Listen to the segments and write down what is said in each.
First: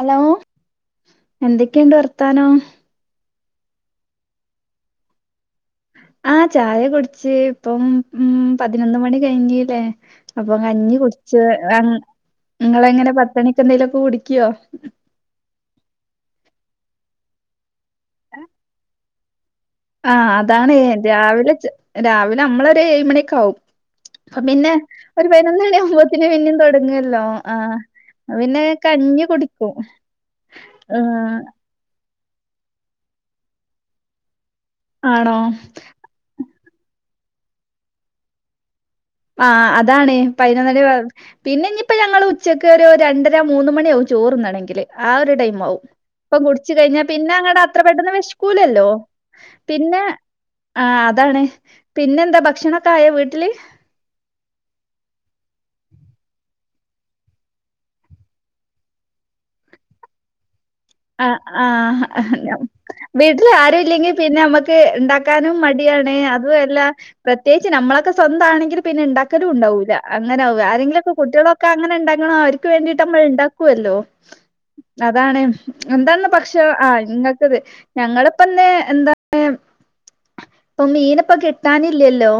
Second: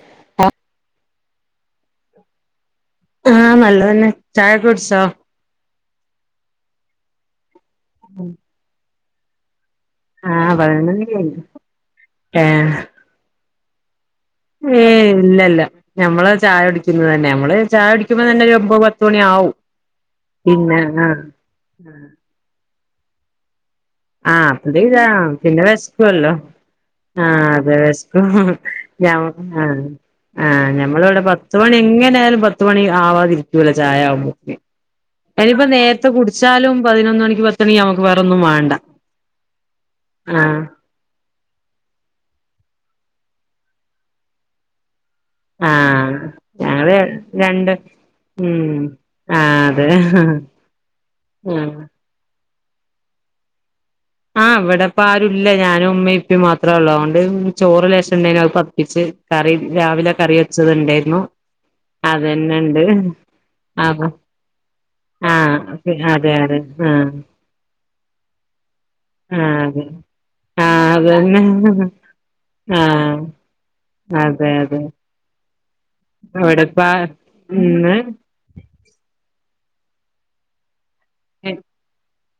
Hello എന്തൊക്കെയുണ്ട് വർത്താനം ആഹ് നല്ലതന്നെ ചായ കുടിച്ചോ ആ ചായ കുടിച്ച് ഇപ്പം പതിനൊന്ന് മണി കഴിഞ്ഞില്ലേ അപ്പൊ ആഹ് കഞ്ഞി പതിനൊന്നണി കുടിച്ച് കഴിഞ്ഞു ഇങ്ങൾ എങ്ങനെ പത്ത് മണിക്ക് എന്തേലും ഒക്കെ കുടി ഏഹ് ഇല്ല ഇല്ല നമ്മള് ചായ കുടിക്കുന്നത് തന്നെ നമ്മള് ചായ കുടിക്കുമ്പോ തന്നെ ഒമ്പത്പത്ത് ത്ത് മണിയാവും ആഹ് അതാണ് രാവിലെ രാവിലെ നമ്മളൊരു ഏഴു മണിയൊക്കെ ആവും ആഹ് പിന്നെ അപ്പത്തേക്ക് ഒരു ആഹ് പതിനൊന്ന് പിന്നെ മണി ആവുമ്പോത്തിന് വെശക്കുവല്ലോ പിന്നെയും തുടങ്ങല്ലോ ആഹ് അതെ വെശക്കും ആഹ് പിന്നെ ഞ കഞ്ഞി കുടിക്കും ആഹ് ആഹ് ഏ, ഞമ്മളെ ഇവിടെ പത്ത് മണി എങ്ങനായാലും പത്ത് പത്ത് മണി ആവാതിരിക്കൂല ചായ ആകുമ്പോത്തിന് ആണോ അയ്നിപ്പോ നേ- ത്തെ കുടിച്ചാലും പതിനൊന്ന് മണിക്ക് പത്ത് മണി ആകുമ്പക്ക് നമക്ക് വേറൊന്നും വേണ്ട ആഹ് അതാണ് ആഹ് പതിനൊന്നണി പിന്നെ ഇനിയിപ്പോ ഞങ്ങൾ ഉച്ചക്ക് ഒരു രണ്ടര മൂന്ന മണിയാകും ചോറ് തിന്നാണെങ്കിൽ ആഹ് ഒരു ടൈമാവും ആഹ് ഇപ്പൊ കുടിചച്ച് ഞങ്ങള് കഴിഞ്ഞാ പിന്നെ അങ്ങട്ട് രണ്ട് അത്ര പെട്ടെന്ന് ഉം വിഷകൂലല്ലോ ആ അതെ പിന്നെ ആഹ് അതാണ് പിന്നെ എന്താ ഭക്ഷണൊക്കെ ആയ വീട്ടില് ആഹ് ഇവിടെ ഇപ്പൊ ആരുല്ല ഞാനും ഉമ്മയും ഉപ്പിം മാത്രേ ഉള്ളൂ അതൊണ്ട് ചോറ് ലേശം ഉണ്ടേയ്ന് അത് തിളപ്പിച്ച് കറി രാവിലെ കറി വെച്ചതുണ്ടേയ്ന് ആഹ് ആഹ് വീട്ടിൽ ആരും അപ്പൊ ഇല്ലെങ്കിൽ പിന്നെ നമ്മക്ക് ഇണ്ടാ ആ ക്കാനും മടിയാണ് അതെ അതും അതെ അല്ല ആ പ്രത്യേകിച്ച് നമ്മളൊക്കെ സ്വന്ത ആണെങ്കിലും പിന്നെ ആ ഉണ്ടാക്കലും അതെ ഉണ്ടാവില്ല അങ്ങനാവ ആ ആരെങ്കിലൊക്കെ അതന്നെ കുട്ടികളൊക്കെ അങ്ങനെ ഉണ്ടാക്കണോ അവർക്ക് ആ വേണ്ടിട്ട് നമ്മൾ ഉണ്ട ക്കുവല്ലോ അതെ അതെ അതാണ് എന്താണ് പക്ഷെ ഇവിടെപ്പ ആഹ് ഇങ്ങൾക്കത് ഇന്ന് ഞങ്ങള് ഇപ്പൊ ഇന്ന് എന്താണ് ഇപ്പൊ മീന് ഇപ്പൊ കിട്ടാനില്ലല്ലോ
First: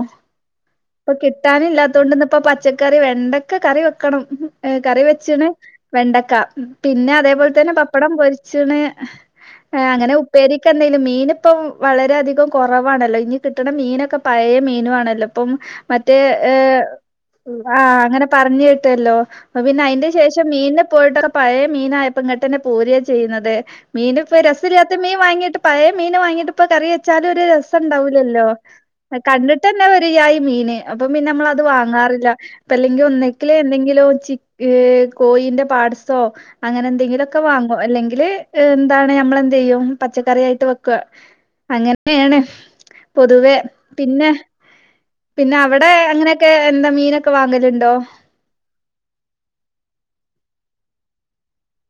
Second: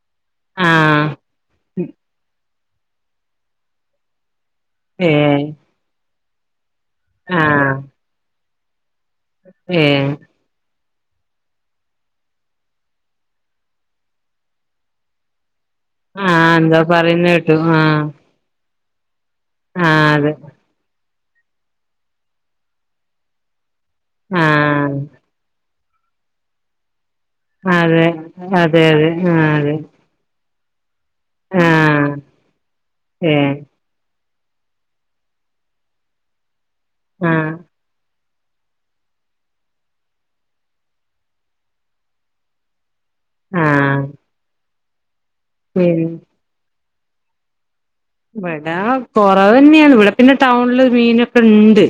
ആഹ് ഇപ്പൊ കിട്ടാനും ഇല്ലാത്ത കൊണ്ട് ഇന്ന് ഇപ്പൊ പച്ചക്കറി വെണ്ടക്ക കറി വെക്കണം ഏഹ് കറി ഏ വെച്ച്ണ് വെണ്ടക്ക പിന്നെ ആ അതേപോലെ തന്നെ പപ്പടം പൊരിച്ച്ണ് ഏ ഏഹ് അങ്ങനെ ഉം ഉപ്പേരിക്കെന്തെങ്കിലും മീന് ഇപ്പം വളരെ അധികം കുറവാണല്ലോ ഇനി കിട്ടണ മീനൊക്കെ പഴയ മീനും ആണല്ലോ ഇപ്പം മറ്റേ ആ എന്തോ ഏഹ് പറയുന്ന കേട്ടു ആ ആഹ് അങ്ങനെ പറഞ്ഞേട്ടല്ലോ അപ്പൊ പിന്നെ ആ അതിന് അതെ ശേഷം മീനിനെ പോയിട്ടൊ പഴയ മീനായപ്പങ്ങട്ടന്നെ പോരാ ചെയ്യുന്നത് മീന് ഇപ്പൊ ആ രസല്ലാത്ത മീൻ വാങ്ങിയിട്ട് പഴയ മീൻ വാങ്ങിട്ട് ഇപ്പൊ കറി വെച്ചാലും ഒരു രസം അതെ ഉണ്ടാവൂലല്ലോ അതെ അതെ ആ കണ്ടിട്ട് അതെ തന്നെ വെ ഒരു ജായ് മീന് അപ്പൊ പിന്നെ നമ്മളത് ആ വാങ്ങാറില്ല അപ്പൊ അല്ലെങ്കിൽ ഏ ഒന്നെങ്കിൽ എന്തെങ്കിലും ചി ഏഹ് കോഴിന്റെ പാട്സോ അങ്ങനെ ആ എന്തെങ്കിലുമൊക്കെ വാങ്ങും അല്ലെങ്കില് എന്താണ് നമ്മളെന്ത് ചെയ്യും പച്ചക്കറി ആയിട്ട് വെക്കുക അങ്ങനെയാണ് പൊതുവേ ആ പിന്നെ പിന്നെ അവിടെ അങ്ങനെയൊക്കെ എന്താ മീനൊക്കെ വാങ്ങലുണ്ടോ ഇവിടാ കൊറവ് തന്നെയാണ് ഇവിട പിന്നെ ടൗണില് മീനൊക്കെ ഉണ്ട്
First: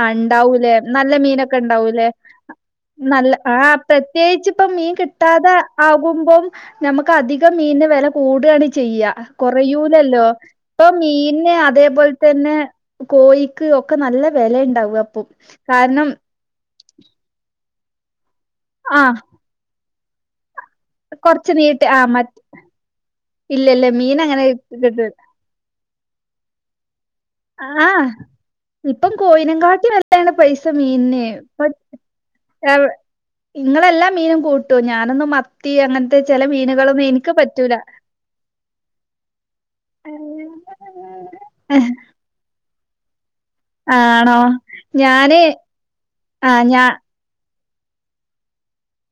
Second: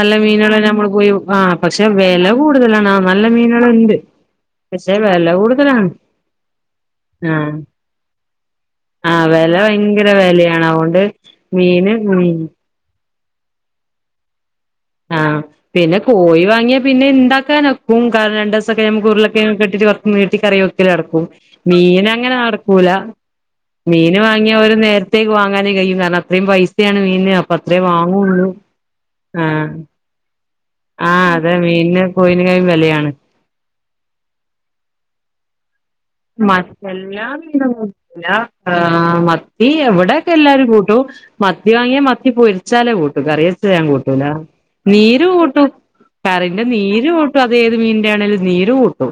ആ മീനുകള് ഇണ്ടാവൂലേ നമ്മൾ പോയി നല്ല ആഹ് മീനൊക്കെ പക്ഷെ ഇണ്ടാവൂലേ വില കൂടുതലാണ് ആഹ് നല്ല മീനുകൾ ഉണ്ട് പ്രത്യേകിച്ച് ഇപ്പം മീൻ കിട്ടാതെ ആകുമ്പം നമുക്ക് ആ അധികം മീനിന് വില കൂടാണ് ചെയ്യ ആ വില ഭയങ്കര കൊറയൂലല്ലോ വിലയാണ് ഇപ്പൊ അതുകൊണ്ട് മീന് അതേപോലെ തന്നെ കോഴിക്ക് ഒക്കെ നല്ല വില ഉണ്ടാവും അപ്പൊ കാരണം കോയി വാങ്ങിയാ പിന്നെ ഇണ്ടാക്കാനൊക്കും കാരണം രണ്ട് ദിവസൊക്കെ ആ നമുക്ക് ഉരുള കിഴങ്ങൊക്കെ ഇട്ടിട്ട് കൊറച് നീട്ടി കറി വെ ക്കല് നടക്കും കൊറച്ച് നീട്ടി ആ മീന് അങ്ങനെ മറ്റ് നടക്കൂല ഇല്ലല്ല മീൻ അങ്ങനെ വാങ്ങിയാ ഒരു കിട്ടൂല നേരത്തേക്ക് വാങ്ങാനേ കഴിയു കാരണം അത്രയും പൈസയാണ് മീനിന് അത്രേ ആഹ് വാങ്ങുള്ളൂ ഇപ്പം കോയിനെ ആഹ് കാട്ടിലും വെല ണ് പൈസ മീനിന് ആഹ് അതെ മീനിന് കോയിനേക്കായും വിലയാണ് ഇങ്ങളെല്ലാം മീനും കൂട്ടോ ഞാനൊന്നും മത്തി അങ്ങനത്തെ ചില മീനുകളൊന്നും മറ്റെല്ലാ എനിക്ക് പറ്റൂല മീനൊന്നും ആഹ് മത്തി ഇവിടെയൊക്കെ എല്ലാരും കൂട്ടും മത്തി വാങ്ങിയാ മത്തി പൊരി വെച്ചാല് കൂട്ടും കറി വെച്ച ഞാൻ കൂട്ടൂല ആണോ നീര് ഞാന് കൂട്ടും ആ കറിന്റെ ഞാ നീര് കൂട്ടും അത് ഏത് മീനിന്റെ ആണേലും നീര് കൂട്ടും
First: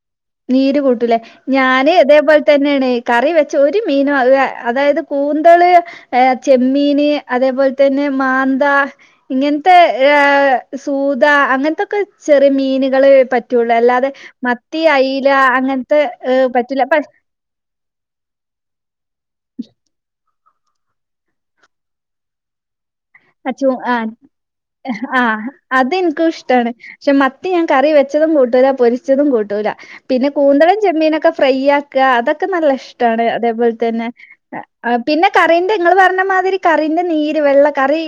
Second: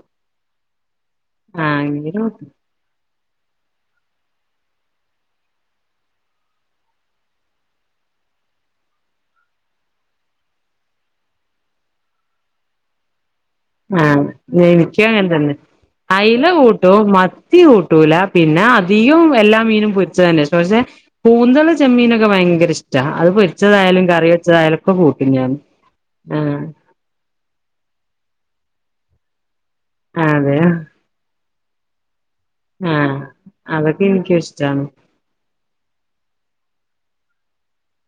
നീര് കൂട്ടൂലേ ആഹ് ഞാന് നീര് കൂട്ടും ഇതേപോലെ തന്നെയാണ് കറി വെച്ച് ഒരു മീനും ആഹ് അതായത് കൂന്തള് ഏഹ് ചെമ്മീന് അതേപോലെ തന്നെ മാന്ത ഇങ്ങനത്തെ ഏഹ് സൂത അങ്ങനത്തൊക്കെ ചെറിയ മീനുകൾ പറ്റു പറ്റുള്ളൂ അല്ലാതെ ആഹ് മത്തി എനിക്കും അങ്ങനെ അയില തന്നെ അങ്ങനത്തെ അയ്ല ഏഹ് പറ്റൂല പ കൂട്ടും മത്തി കൂട്ടൂല പിന്നെ അധികം എല്ലാ മീനും പൊരിച്ച തന്നെഷ് പഷേ കൂന്തള് ചെമ്മീനൊക്കെ ഭയങ്കര ഇഷ് ട്ടാ അത് ആ, ചൂ ആ പൊരിച്ചതായാലും കറി വെച്ചതായാലുക്കെ കൂട്ടും ഞാൻ ആ ഷെ മത്തി ഞാൻ കറി വെച്ചതും കൂട്ടൂല പൊരിച്ചതും കൂട്ടൂല പിന്നെ അതെ കൂന്തളും ചെമ്മീനൊക്കെ ഫ്രൈയ കാ അതൊക്കെ നല്ല ആഹ് ഇഷ്ടണ് അതേപോൽ അതൊക്കെ തെന്നെ എനിക്കും ഇഷ്ടാണ് പിന്നെ കറിന്റെ ഇങ്ങൾ പർണമാതിരി കറിന്റെ നീര് വെള്ള കറീ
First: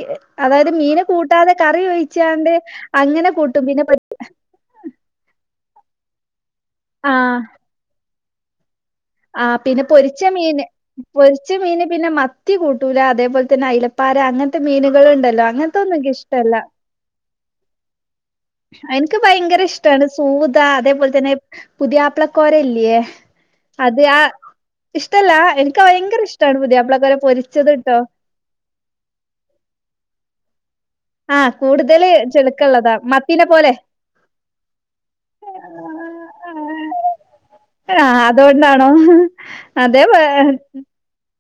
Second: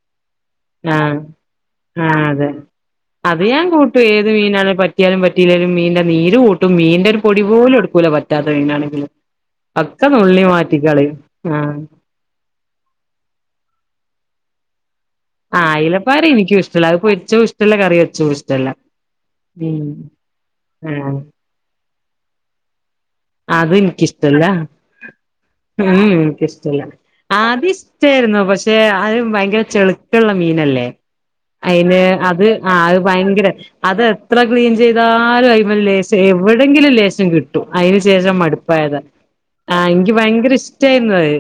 അതായത് മീന് ആഹ് കൂട്ടാതെ കറി ആഹ് അതെ ഒഴിച്ചാണ്ട് അങ്ങനെ അത് ഞാൻ കൂട്ടും പിന്നെ ഏത് മീനാണ് പറ്റ റ്റിയാലും പറ്റിയില്ലെലും മീന്റെ നീര് കൂട്ടും മീന്റെ ഒരു പൊടി പോലും എടുക്കൂല പറ്റാത്ത മീനാണെങ്കില്. ആ പിന്നെ ഒക്കെ പൊരിച്ച നുള്ളി മീന് മാറ്റിക്കളയും പൊരിച്ച ആഹ് മീന് പിന്നെ മ ത്തി കൂട്ടൂല അതേപോലെ തന്നെ അയിലപ്പാര അങ്ങൻത്തെ മീനുകള് ണ്ടല്ലോ ല്ല ആഹ് അങ്ങനത്തെന്നു ഇൻക് അയ്ലപ്പാര ഇഷ്ടല്ല എനിക്കും അത് പൊരിച്ചതും ഇഷ്ടല്ല കറി വെച്ചതും ഇഷ്ടല്ല എൻക്ക് ഭയങ്കര ഉം ഇഷ്ടാണ്. സൂത അതേപോലെ ആഹ് തന്നെ പുതിയാപ്ള കൊരല്ല്യേ? അതു ഇനിയ്ക്കിഷ്ടല്ല എനിക്ക് ഉം ഭയങ്കര ഇഷ്ടാണ് യ്ക്ക്ഷ്ടല്ല പുതിയാപ്ലക്കോര പൊരിച്ചത് ആദ്യം ട്ടോ ഇഷ്ടയ്രുന്നു പഷ് ക്ഷെ അഹ് ഭയങ്കര ചെളിത്തള്ളെ മീനല്ലേ? ആഹ് അയിന് കൂടുതല് അത് ആ ചെളുക്കള്ളതാ മത്തിനെ ഭയങ്കര പോലെ അതെത്ര ക്ലീൻ ചെയ്താലും അയിമ ലേശം എവിടെങ്കിലും ലേശം കിട്ടും. അയ്ന് ആഹ് ശേഷം അതുകൊണ്ടാണോ മടുപ്പായത ആ അതെ ഇൻക്ക് ഭയങ്കര ഇഷ്ട്ടെ ഷ്ടായിരുന്നത്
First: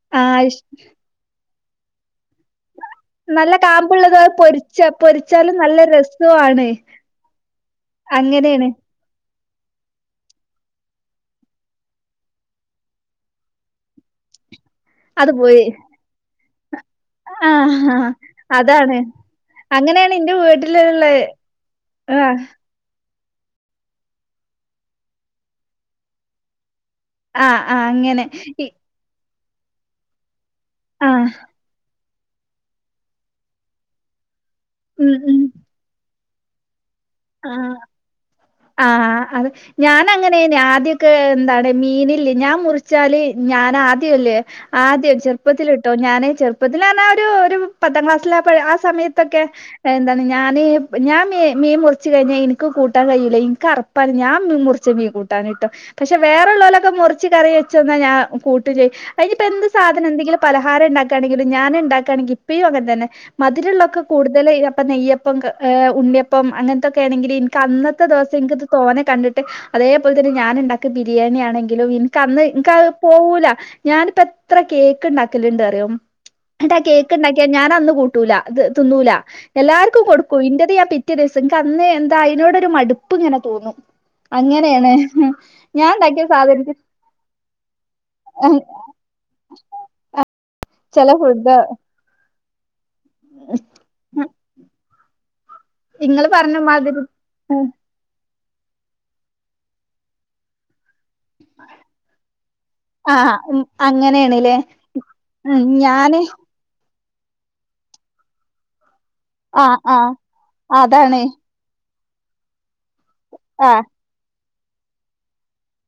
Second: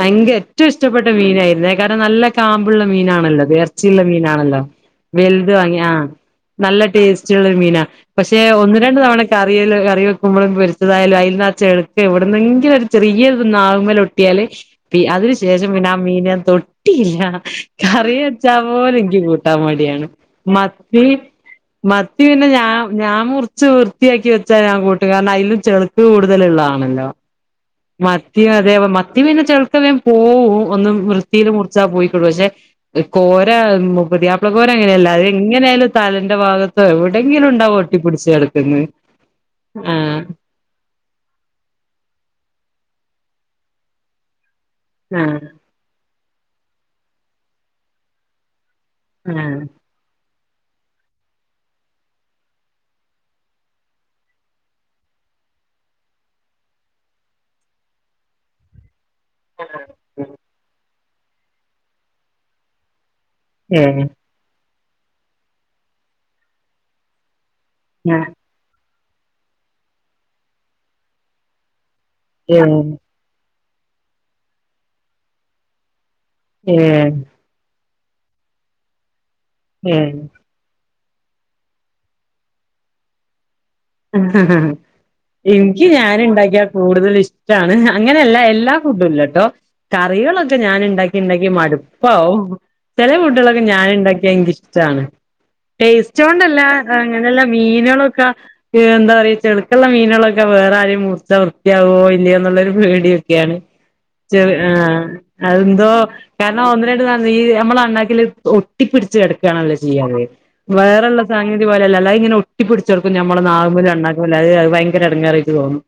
ഭയങ്ക ആഹ് ഇഷ് ഏറ്റും ഇഷ്ടപ്പെട്ട മീനായിര്ന്നെ കാര നല്ല കാമ്പ്ള്ള മീനാണല്ലോ നല്ല എർച്ചിള്ള കാമ്പുള്ളത് അത് മീനാണല്ലോ പൊരിച്ച വെൽത് പൊരിച്ചാലും നല്ല വാങ്ങി ആ രസവാണ് നല്ല ടേസ് ചിയുള്ള മീനാ പക്ഷെ അങ്ങനെയാണ് ഒന്ന് രണ്ട് തവണ കറില് കറി വെക്കുമ്പോഴും പോര് തായാലും അതിൽന്നചെള്ക്കെ എവിടുന്നെങ്കിലും ഒരു ചെറിയ നാവ്മല് ഒട്ടിയാല് പി അത് അതിനു പോയി ശേഷം പിന്നെ ആ മീന് ഞാ തൊ ട്ടില്ല ആഹ് ആഹ് കറി വെച്ചാ പോലു അതാണ് ഇൻക് കൂട്ടാ മടിയാണ് അങ്ങനെയാണ് ഇന്റെ മത്തി വീട്ടിലുള്ള മത്തി ആഹ് പിന്നെ ഞാ ഞാ മുർ ച്ച് വൃത്തിആക്കി വെച്ചാ ഞാ കൂട്ടും കാര്ണം അയ്ലും ചെളുക്ക് കൂടുതലള്ളതാണല്ലോ.. ആഹ് ആഹ് അങ്ങനെ മത്തി അതെ മത്തി പിന്നെ ചെ ക്കു ഞാ പോവും ഒന്ന് ആഹ് വൃത്തില് മുറിച്ച പോയിക്കോളും പഷെ കോര പുതിയാ പ്ല കോര അങ്ങനെല്ല ഉം അത് ഉം എങ്ങനെയാലും തലന്റെ ഭാഗ പ്പ എവിടെങ്കിലും ആഹ് ണ്ടാവു ഒട്ടിപ്പിടിച്ച് കെടക്ക്ന്ന് ആഹ് ക് എന്താണ് മീനില്ലേ ഞാൻ മുറിച്ചാല് ഞാൻ ആദ്യല്ലേ ആദ്യം ആഹ് ചെറുപ്പത്തില് ട്ടോ ഞാന് ചെറുപ്പത്തിലാന്നാ ഒരു ഒരു പത്താം ക്ലാസ്സില ആപ്പോ ആ സമയത്തൊക്കെ ആഹ് എന്താണ് ഞാന് ഞാൻ മീ മീ മുർ ച്ച് കഴിഞ്ഞാ ഇൻക്ക് കൂട്ടാ കയ്യൂല ഇൻക് അറപ്പാ ഞാൻ മുറിച്ച മീ കൂട്ടാന്ട്ടോ പക്ഷെ വേറെള്ളവലൊക്കെ മുറച്ച് കറി വെച്ചന്നാ ഞാൻ കൂട്ട്ചെയ് അതിനിപ്പ എന്ത് സാധന എന്തെങ്കിലും പലഹാരം ണ്ടാക്കാണെങ്കിലു ഞാന് ണ്ടാക്കാണെങ്കി ഇപ്പിയും അങ്ങനെ തന്നെ. മധുരുള്ളൊക്കെ ഏഹ് കൂടുതലൈന് അപ്പ നെയ്യപ്പം ഏ ഉണ്ണിയപ്പം അങ്ങനത്തൊക്കെ ആണെങ്കില് ൻക്ക് അന്ന് ന്നത്തെ ദേസ ൻക്ക് ത് തോനെ കണ്ടിട്ട് അതേപോലെ തന്നെ ഞാന് ണ്ടാക്ക ബിരിയാണി ആണെങ്കിലും ന്ക്ക് അന്ന് ഇൻക് ഏഹ് പോവൂല ഞാനിപ്പ എത്ര കേക്ക് ണ്ടാക്കലണ്ട് അറിയോ? ണ്ടാക്കിയ ഏഹ് കേക്കണ്ടാക്കിയാ ഞാൻ അന്നു കൂട്ടൂല അത് തിന്നൂല എല്ലാർക്കും ഏഹ് കൊടുക്കൂ ഇന്റത് ഞാ പി റ്റെദെസം ക്ക് അന്ന് എന്താ അതിനോടൊരു മടുപ്പ് ങ്ങനെ തോന്നും അങ്ങനെയാണ്. എനിയ്ക്ക് ഞാൻ ഞാന് ഉണ്ടാക്കിയ ണ്ടാക്കിയാ സാധനത്തി കൂടുതൽ ഇഷ്ടണ് അങ്ങനെല്ല എല്ലാ ഫുഡും ഇല്ലട്ടോ. കറികളൊക്കെ ഞൻ ചില ണ്ടാക്കി ണ്ടാക്കി ഫുഡ് മടുപ്പവും. ചെല ഫുഡുകളൊക്കെ ഞന്ണ്ടാക്കിയ ഇൻയ്ക്ക് ഇഷ്ടണ്. ടേസ്റ്റ് ഇങ്ങള് പറഞ്ഞ ണ്ടല്ല മാതിരി അങ്ങനെല്ല മീനുകളൊക്ക ഏ എന്താ പറയാ ചെള്ക്കള്ള മീനുകളൊക്കെ വേറെ ആരെ മുർ ർചാ വൃത്തിആവോ ഇല്ല്യേ ന്നുള്ളൊരു ആ പേടിയൊക്കെയാണ്. ചെള് അങ്ങനെയാണ്ല്ലേ ആഹ് അത് എന്തോ ഞാന് ക ന്നാ ഒന്ന് രണ്ട് [unintelligible] അമ്മള അണ്ണാക്കില് ഒട്ടിപ്പിച്‌ കെടക്കും. ആ ണല്ലോ ആ ചെയ്യാെ വേറെള്ള അതാണ് സാങ്ങ ഇതു പലല്ല അത ഇങ്ങനെ ഒട്ടി പിടിച്ചെടുക്കും നമ്മൾ ആ നാവുമ്മല അണ്ണാക്കുമ്മലു അയ് അത് ഭയങ്കര എടങ്ങാറയ് തോന്നും.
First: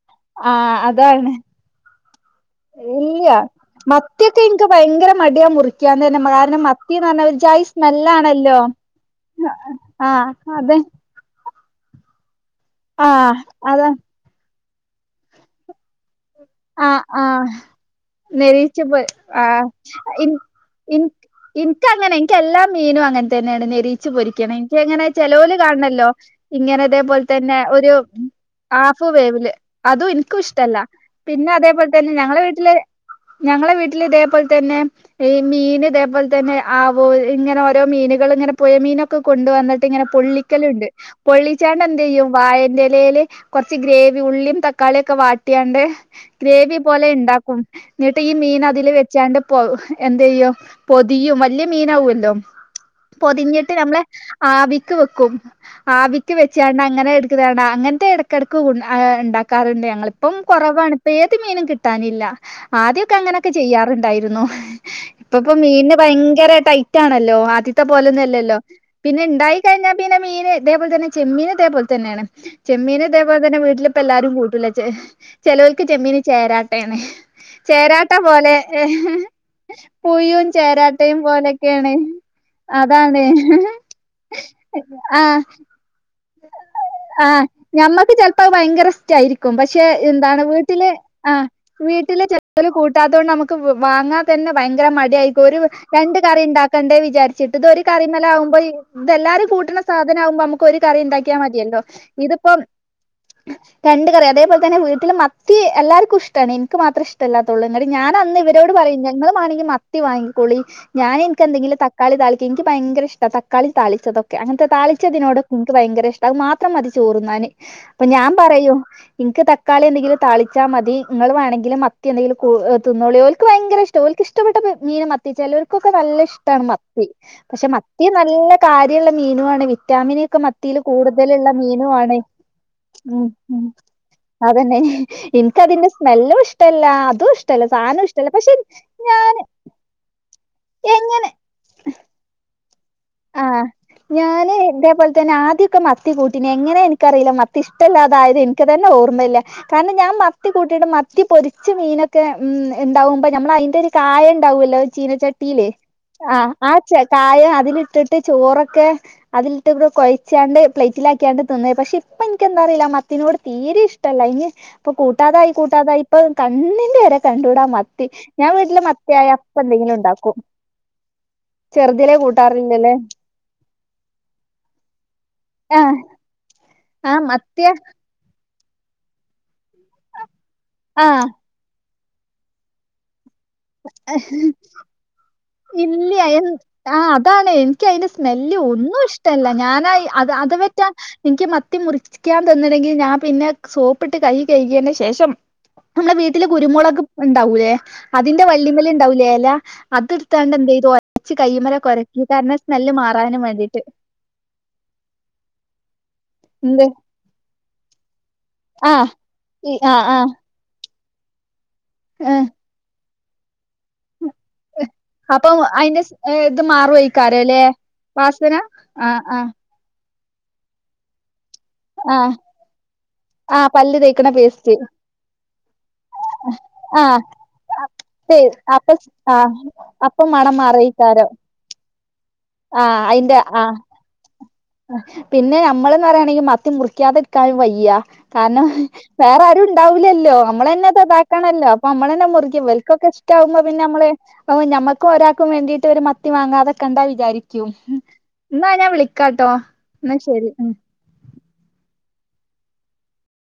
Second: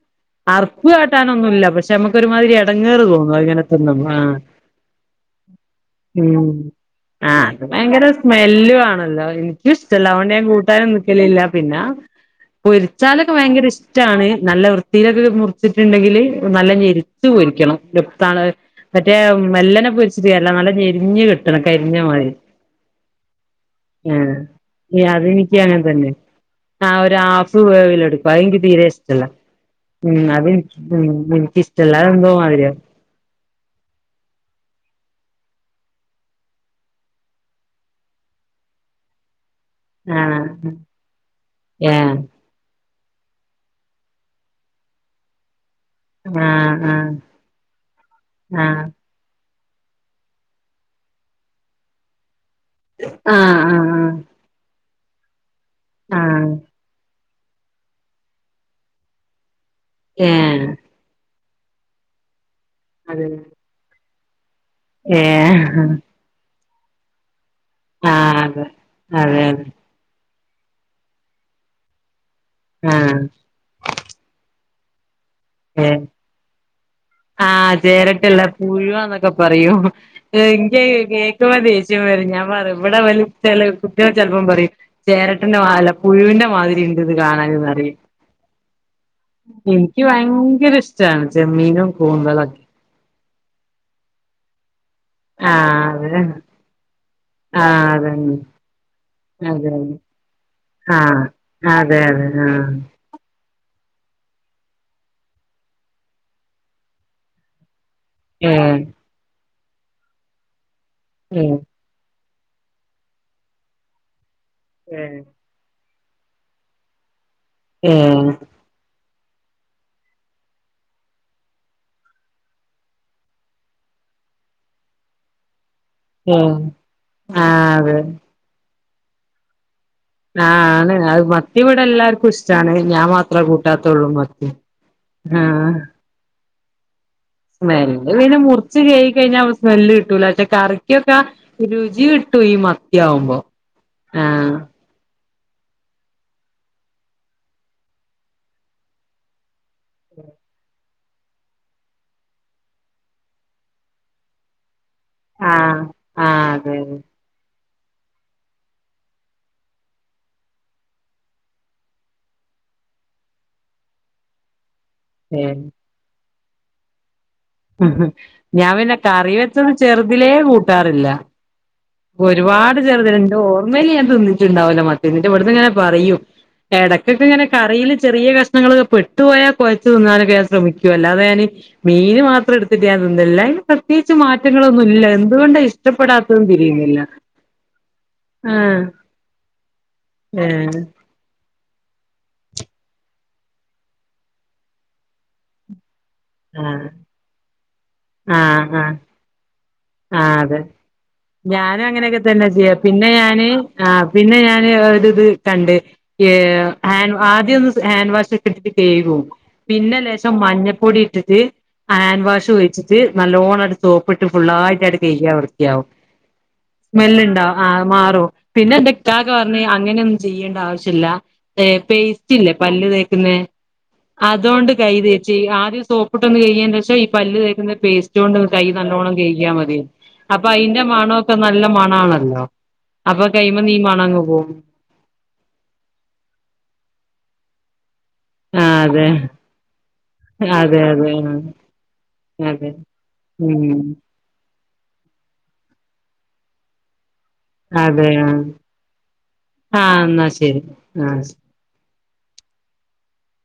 ആ അർപ്പ് അതാണ് കാട്ടാനൊന്നുല്ല പക്ഷെ നമ്മുക്ക് ഒരുമാതിരി ഇടങ്ങേറ് ഇല്ല്യ തോന്നു അങ്ങനെ തിന്നുമ്പോ ആഹ് മത്തിയൊക്കെ ഇൻക്ക് ഭയങ്കര മടിയാ മുറിക്കാൻ തന്നെ ഉം കാരണം മത്തിന്ന് പറഞ്ഞാ ഒരു ജായി ആഹ് ഭയങ്കര സ്മെല്ലാണല്ലോ സ്മെല്ലു ആണല്ലോ എനിക്ക് ല്ലാ ആഹ് അതോണ്ട് ഞാൻ അതെ കൂട്ടാനും നിക്കലില്ല പിന്നെ പൊരിച്ചാലൊക്കെ ആഹ് ഭയങ്കര അതാ ഇഷ്ട്ടാണ് നല്ല വൃത്തിയിലൊക്കെ മുറിച്ചിട്ടുണ്ടെങ്കില്.. നല്ല ആഹ് ഞെരിച്ച് ആഹ് പൊരിക്കണം ലുപ്താണ് നെരീച്ച പോയി മറ്റേ ആഹ് മെല്ലനെ ഇൻ പൊരിച്ചിട്ടരല്ല ഇൻ നല്ലഞ്ഞെരിഞ്ഞ് കി ഇൻക്ക് അങ്ങനെ എനിക്ക് എല്ലാ മീനും അങ്ങനെ തന്നെയാണ് നെരിച്ചു ആഹ് പൊരിക്കണം എനിക്ക അങ്ങനെ ഈ ചെലോല് അതെനിക്ക് അങ്ങനെ കാണല്ലോ തന്നെ ഇങ്ങനെ ആഹ് ഒരു ഇതേപോലെ തന്നെ ഹാഫ് ഒരു വേവിലെടുക്കും അതെനിക്ക് തീരെ ആഫു ഇഷ്ടല്ല വേവില്. അതും ഉം എനിക്കും അതെനിക്ക് ഇഷ്ടല്ല ഉം പിന്നെ അതേ പോലെ എനിക്കിഷ്ടല്ല തന്നെ അതെന്തോ ഞങ്ങളെ മാതിരിയാ വീട്ടില്. ഞങ്ങളെ വീട്ടിൽ ഇതേ പോലെ തന്നെ ഈ മീൻ ഇതേ പോലെ തന്നെ ആവോ ഇങ്ങനെ ഓരോ മീനുകളൾ ഇങ്ങനെ പുഴ മീനൊക്കെ കൊണ്ടുവന്ന ഇങ്ങനെ ആഹ് പൊള്ളിക്കലുണ്ട് പൊള്ളിച്ചാണ്ട് എന്ത ഏഹ് ചെയ്യും വായന്റെ ഇലൽ കുറച്ച് ഗ്രേവി ഉള്ളിയും തട്ടി തക്കാളിയൊക്കെ വാട്ടിയാണ്ട് ഗ്രേവി ആഹ് പോലെ ഉണ്ടാക്കും എന്നിട്ട് ഈ മീൻ അതിൽ ആഹ് വെ ചാണ്ട് പൊ എന്തയ്യോ പൊതിയും വലിയ മീനാവല്ലോ ആഹ് പൊതിഞ്ഞിട്ട് ആഹ് നമ്മളെ ആവിക്ക് വെക്കും ആഹ് ആഹ് ആവിക്ക് ആഹ് വെച്ചാണ്ട് അങ്ങനെ [unintelligible] അങ്ങനത്തെ ഇടക്കിടക്ക് ണ്ടാക്കാറുണ്ട് ഞങ്ങളിപ്പം ഏഹ് കുറവാണ്. ഇപ്പെ ഏത് മീനും കിട്ടാനില്ല ആദ്യൊക്കെ അതെ അങ്ങനൊക്കെ ചെയ്യാറുണ്ടായിരുന്നു. ഇപ്പ ഇപ്പ ഏഹ് മീന് ഭയങ്കര ടൈറ്റ് ആണല്ലോ ആദ്യ ഇത്തെ ആഹ് പോലൊന്നുംല്ലല്ലോ അതെ പിന്നെ അതെ അതെ ഉണ്ടായി കഴിഞ്ഞാൽ പിന്നെ മീന് ഇതേ പോലെ തന്നെ ചെമ്മീന് ഇതേപോലെ തന്നെയാണ് ചെമ്മീന് ആഹ് ഇതേപോലെ തന്നെ വീട്ടിലിപ്പ ല്ലാരും കൂട്ടില്ല ചേലോൽക്ക് ഏഹ് ചെമ്മീന് ചേരാട്ടെണ്. ആഹ് ചേരാട്ട ചേരട്ടല്ല പോലെ പുഴുവാന്നൊക്കെ പറയും പുഴും എനിക്ക് ചേരാട്ടയും കേക്കുമ്പോ പോലെയൊക്കെയാണ്. ദേഷ്യം വരും ഞാൻ പറയും ഇവിടെ അതാണ് വല് ചെല കുട്ടികൾ ചെലപ്പം പറയും ആഹ് ചേരട്ടന്റെ അല്ല പുഴുവിന്റെ മാതിരി ഉണ്ട് ഇത് ആഹ് കാണാന് പറയും ഞമ്മക്ക് ചെലപ്പോ ഭയങ്കര ഇഷ്ടായിരിക്കും പക്ഷെ എനിക്ക് എന്താ ഭയങ്കര വീട്ടിലെ ഇഷ്ടാണ് ആഹ് ചെമ്മീനും വീട്ടെല് കൂന്തളൊക്കെ ചെലോൽ കൂട്ടാത്തണ്ട് നമുക്ക് വാങ്ങാ തന്നെ ഭയങ്കര മടി ആയിരിക്കും ഒരു ആഹ് രണ്ട് അതെ കറി ഉണ്ടാക്കേണ്ടേ വിചാരിട്ട് ഇത് ഒരു ആഹ് കറി മ്മൽ അതന്നെ ആകുമ്പോ ഇതെല്ലാരും അതെ കൂട്ടണ സാധനം ആകുമ്പോ നമുക്ക് ഒരു കറി ആഹ് ഉണ്ടാക്കിയാ മതിയല്ലോ അതെ അതെ ഇതിപ്പോ ആഹ് രണ്ട് കറിയ അതേ പോലെ തന്നെ വീട്ടില് മത്തി എല്ലാർക്കും ഇഷ്ടണ് എനിക്ക് മാത്രം ഇഷ് ല്ലാത്തുള്ളൂ ഞാൻ അന്ന് ഇവരോട് ഏഹ് പറയും നിങ്ങൾമാണെങ്കിൽ മത്തി വാങ്ങികോളി ഞാൻ ഏഹ് എനിക്കെന്തെങ്കിലും തക തക്കാളി തളിക്ക എനിക്ക് ഭയങ്കര ഇഷ്ട തക്കാള താളിച്ചതൊക്കെ അങ്ങനത്തെ താളിച്ചതിനോട്. എനിക്ക് ഭയങ്കര ഇഷ്ട അത് മാത്രം മതി ചോറന്നാന് ഏഹ് അപ്പൊ ഞാൻ ഏഹ് പറയൂ. നിങ്ങക്ക് തക്കാളി എന്തെങ്കും താളാൽ മതി നിങ്ങൾ വേണങ്കിൽ മത്തിയ എന്തെങ്കിലും തിന്നളി ഓല്ക്ക് ഭയര ഇഷ്ട ഓൽക്ക് ഇഷ്ടപ്പെട്ട മീന മത്തിച്ചാലോ കൊക്കെ നല്ല ഇഷ്ടാണ് മത്തി പക്ഷെ ആഹ് അതെ മത്തി നല്ല കാര്യുള്ള മീനുവാണ് വിറ്റാമിൻ ക്ക് ആഹ് മത്തിൽ ആണ് അത് കൂടുതലുള്ള മത്തി ഇവിടെ മീനു ആണ എല്ലാർക്കും ഇഷ്ടാണ് ഞാൻ ഉം മാത്രേ ഉം കൂട്ടാത്തുള്ളൂ മത്തി അതന്നെ എനക്ക് അതിന്റെ സ്മെല്ലും ഇഷ്ടല്ല അതും ഇഷ് മെല്ല പിന്നെ മുറിച്ച് കയികി കഴിഞ്ഞാൽ സ്മെല്ല് കിട്ടൂല പക്ഷെ കറിക്കൊക്കെ എങ്ങനെ രുചികിട്ടു ഈ മ ആഹ് ഞാന് ഇതേപോലെ തന്നെ ആദ്യൊക്കെ മ ത്തി കൂട്ടി എങ്ങനെ എനിക്കറിയില്ല മത്തി ഇഷ്ടല്ലാതായത് എനിക്ക് തന്നെ ഓർമ്മല്ല കാരണം ഞാൻ മത്തി കൂട്ടീട്ട് മ ത്തി പൊരിച്ച് മീനൊക്കെ ഉം ഉണ്ടാവുമ്പോ നമ്മള അയ്ന്റെ ഒരു കായം ഉണ്ടാവുല്ലോ.. ചീനച്ചട്ടിയിലേ ആഹ് ആഹ് അതെ ആ കായം അതിലിട്ടിട്ട് ചോറൊക്കെ അതിലിട്ട് ഇവിടെ കൊഴച്ചാണ്ട് പ്ലേറ്റിലാക്കിയാണ്ട് തിന്നേ പക്ഷെ ഇപ്പ എനിക്കെന്താറിയില്ല മത്തിനോട് തീരെ ഇഷ് കട്ടല്ല ഇനി ഇപ്പൊ അതെ കൂട്ടാതായി കൂട്ടാതായി ഇപ്പൊ കണ്ണിന്റെ നേരെ കണ്ടൂടാ മത്തി ഞാൻ വീട്ടിൽ പിന്നെ മത്തി ആയ കറി അപ്പോ വെച്ചത് എന്തെലും ചെറുതിലേ ഉണ്ടാക്കും.. കൂട്ടാറില്ലല്ലേ ചേർ എന്റെ ഓർമയിൽ ഞാൻ തിട്ടണ്ടാവല്ലോ മത്തി എന്നിട്ടി ഇവിടുന്ന് ഇങ്ങെനെ ആഹ് പറയും.. ആഹ് ഇടയ്ക്കൊക്കെ ഇങ്ങനെ മത്തിയ കറിൽ ചെറിയ കഷ്ങ്ങളൊക്ക പെട്ടു പോയാൽ കുഴച്ചു തിന്നാനൊക്കെ ഞാൻ ശ്രമിക്കുവ അല്ലാതെ ആഹ് ഞാന് മീന് മാത്രം എടുത്തിട്ട് ഞാൻ തിന്നില്ല അതിന് പ്രത്യേകിച്ച് മാറ്റങ്ങളൊന്നുമില്ല എന്തുകൊണ്ടാ ഇല്ല എ ഇഷ്ടപ്പെടാത്തത് ആഹ് അതാണ് എനിക്ക് അതിന്റെ സ്മെല്ല് ആഹ് ഒന്നും ഇഷ്ടമല്ല ഞാനായി അത് അത് ഏഹ് വറ്റാ എനിക്ക് മത്തി മുറിക്കാൻ തന്നണെങ്കിൽ ഞാൻ പിന്നെ സോപ്പിട്ട് കൈ കഴുകിയതിന് ശേഷം നമ്മളെ വീട്ടിലെ ആഹ് കുരുമുളക് ഉണ്ടാവൂലേ അതിന്റെ ആഹ് വള്ളിമേൽ ആഹ് ഉണ്ടാവൂലേ എല അ ത് ആഹ് എടുത്താണ്ട് അതെ എന്ത് ചെയ്തു ഒരച്ച് ഞാനും കൈയ്യുമ്മേലൊക്കെ അങ്ങനെയൊക്കെ ഉരച്ച് തന്നെ കാരണം ചെയ്യാ സ്മെല്ല് പിന്നെ മാറാനും ഞാന് വേണ്ടിയിട്ട് ആഹ് പിന്നെ ഞാന് ഒരു ഇത് കണ്ട് എന്ത് ഹാൻഡ്‌ ആദ്യമൊന്ന് ഹാൻഡ് വാഷ് ഇട്ടിട്ട് ആഹ് കഴുകും ഈ പിന്നെ ആഹ് ആഹ് ലേശം മഞ്ഞൾപ്പൊടി ഇട്ടിട്ട് ഹാൻഡ് ഏഹ് വാഷ് ഒഴിച്ചി ട്ട് നല്ലോണ്ണം അങ്ങട്ട് സോപ്പിട്ട് ഫുുള്ളായി ട്ട് കഴുകിയാൽ അപ്പൊ വൃത്തിയാവും അയിന്റെ സ് ഇത് സ്മെലുണ്ടാവും മാറുവയിക്കാരല്ലേ ആഹ് അത് മാറും വാസന പിന്നെ എന്റെ ആഹ് ഇക്കാക്ക ആഹ് പറഞ്ഞു അങ്ങനെയൊന്നും ചെയ്യേണ്ട ആവശ്യമില്ല പേ പേസ്റ്റ് ആഹ് ഇല്ലേ പല്ല് തേക്കുന്നേ ആഹ് പല്ല് തേക്കണ അതുകൊണ്ട് പേസ്റ്റ് കൈ തേച്ച് ആദ്യം സോപ്പിട്ടൊന്ന് കഴുകിയ ശേഷം ഈ ആഹ് പല്ല് തേക്കുന്ന പേ കൊണ്ട് ഒന്ന് കൈ അപ്പൊ നല്ലോണം കഴുകിയ ആഹ് മതി അപ്പൊ മണം അതിന്റെ മാറയിക്കാരം മണവൊക്കെ നല്ല മണം ആണല്ലോ ആഹ് അപ്പൊ അയിന്റെ കൈമേ ആ മ്മ മീൻ മണം അങ്ങ് പോകും പിന്നെ നമ്മളെന്ന് പറയാണെങ്കിൽ മത്തി മുറിക്കാതിരിക്കാനും വയ്യ കാരണം ആ അതെ വേറാരും ഇണ്ടാവൂല്ലല്ലോ നമ്മള് അതെ തന്നെ അതെ ആ ഇതാക്കണല്ലോ അപ്പൊ നമ്മളന്നെ മുറുകിയ അതെ ഇവര്ക്കൊക്കെ ഇഷ്ടാകുമ്പോ ഉം പിന്നെ നമ്മള് അതേ ഞമ്മക്കും ഒരാൾക്കും വേണ്ടിട്ട് ഒരു മത്തി വാങ്ങാൻ നിക്കണ്ടാ വിചാരിക്കും അതെ ആ എന്നാ ഞാൻ വിളി ക്കാട്ടോ എന്നാ ശരി ഉം ആഹ് ശരി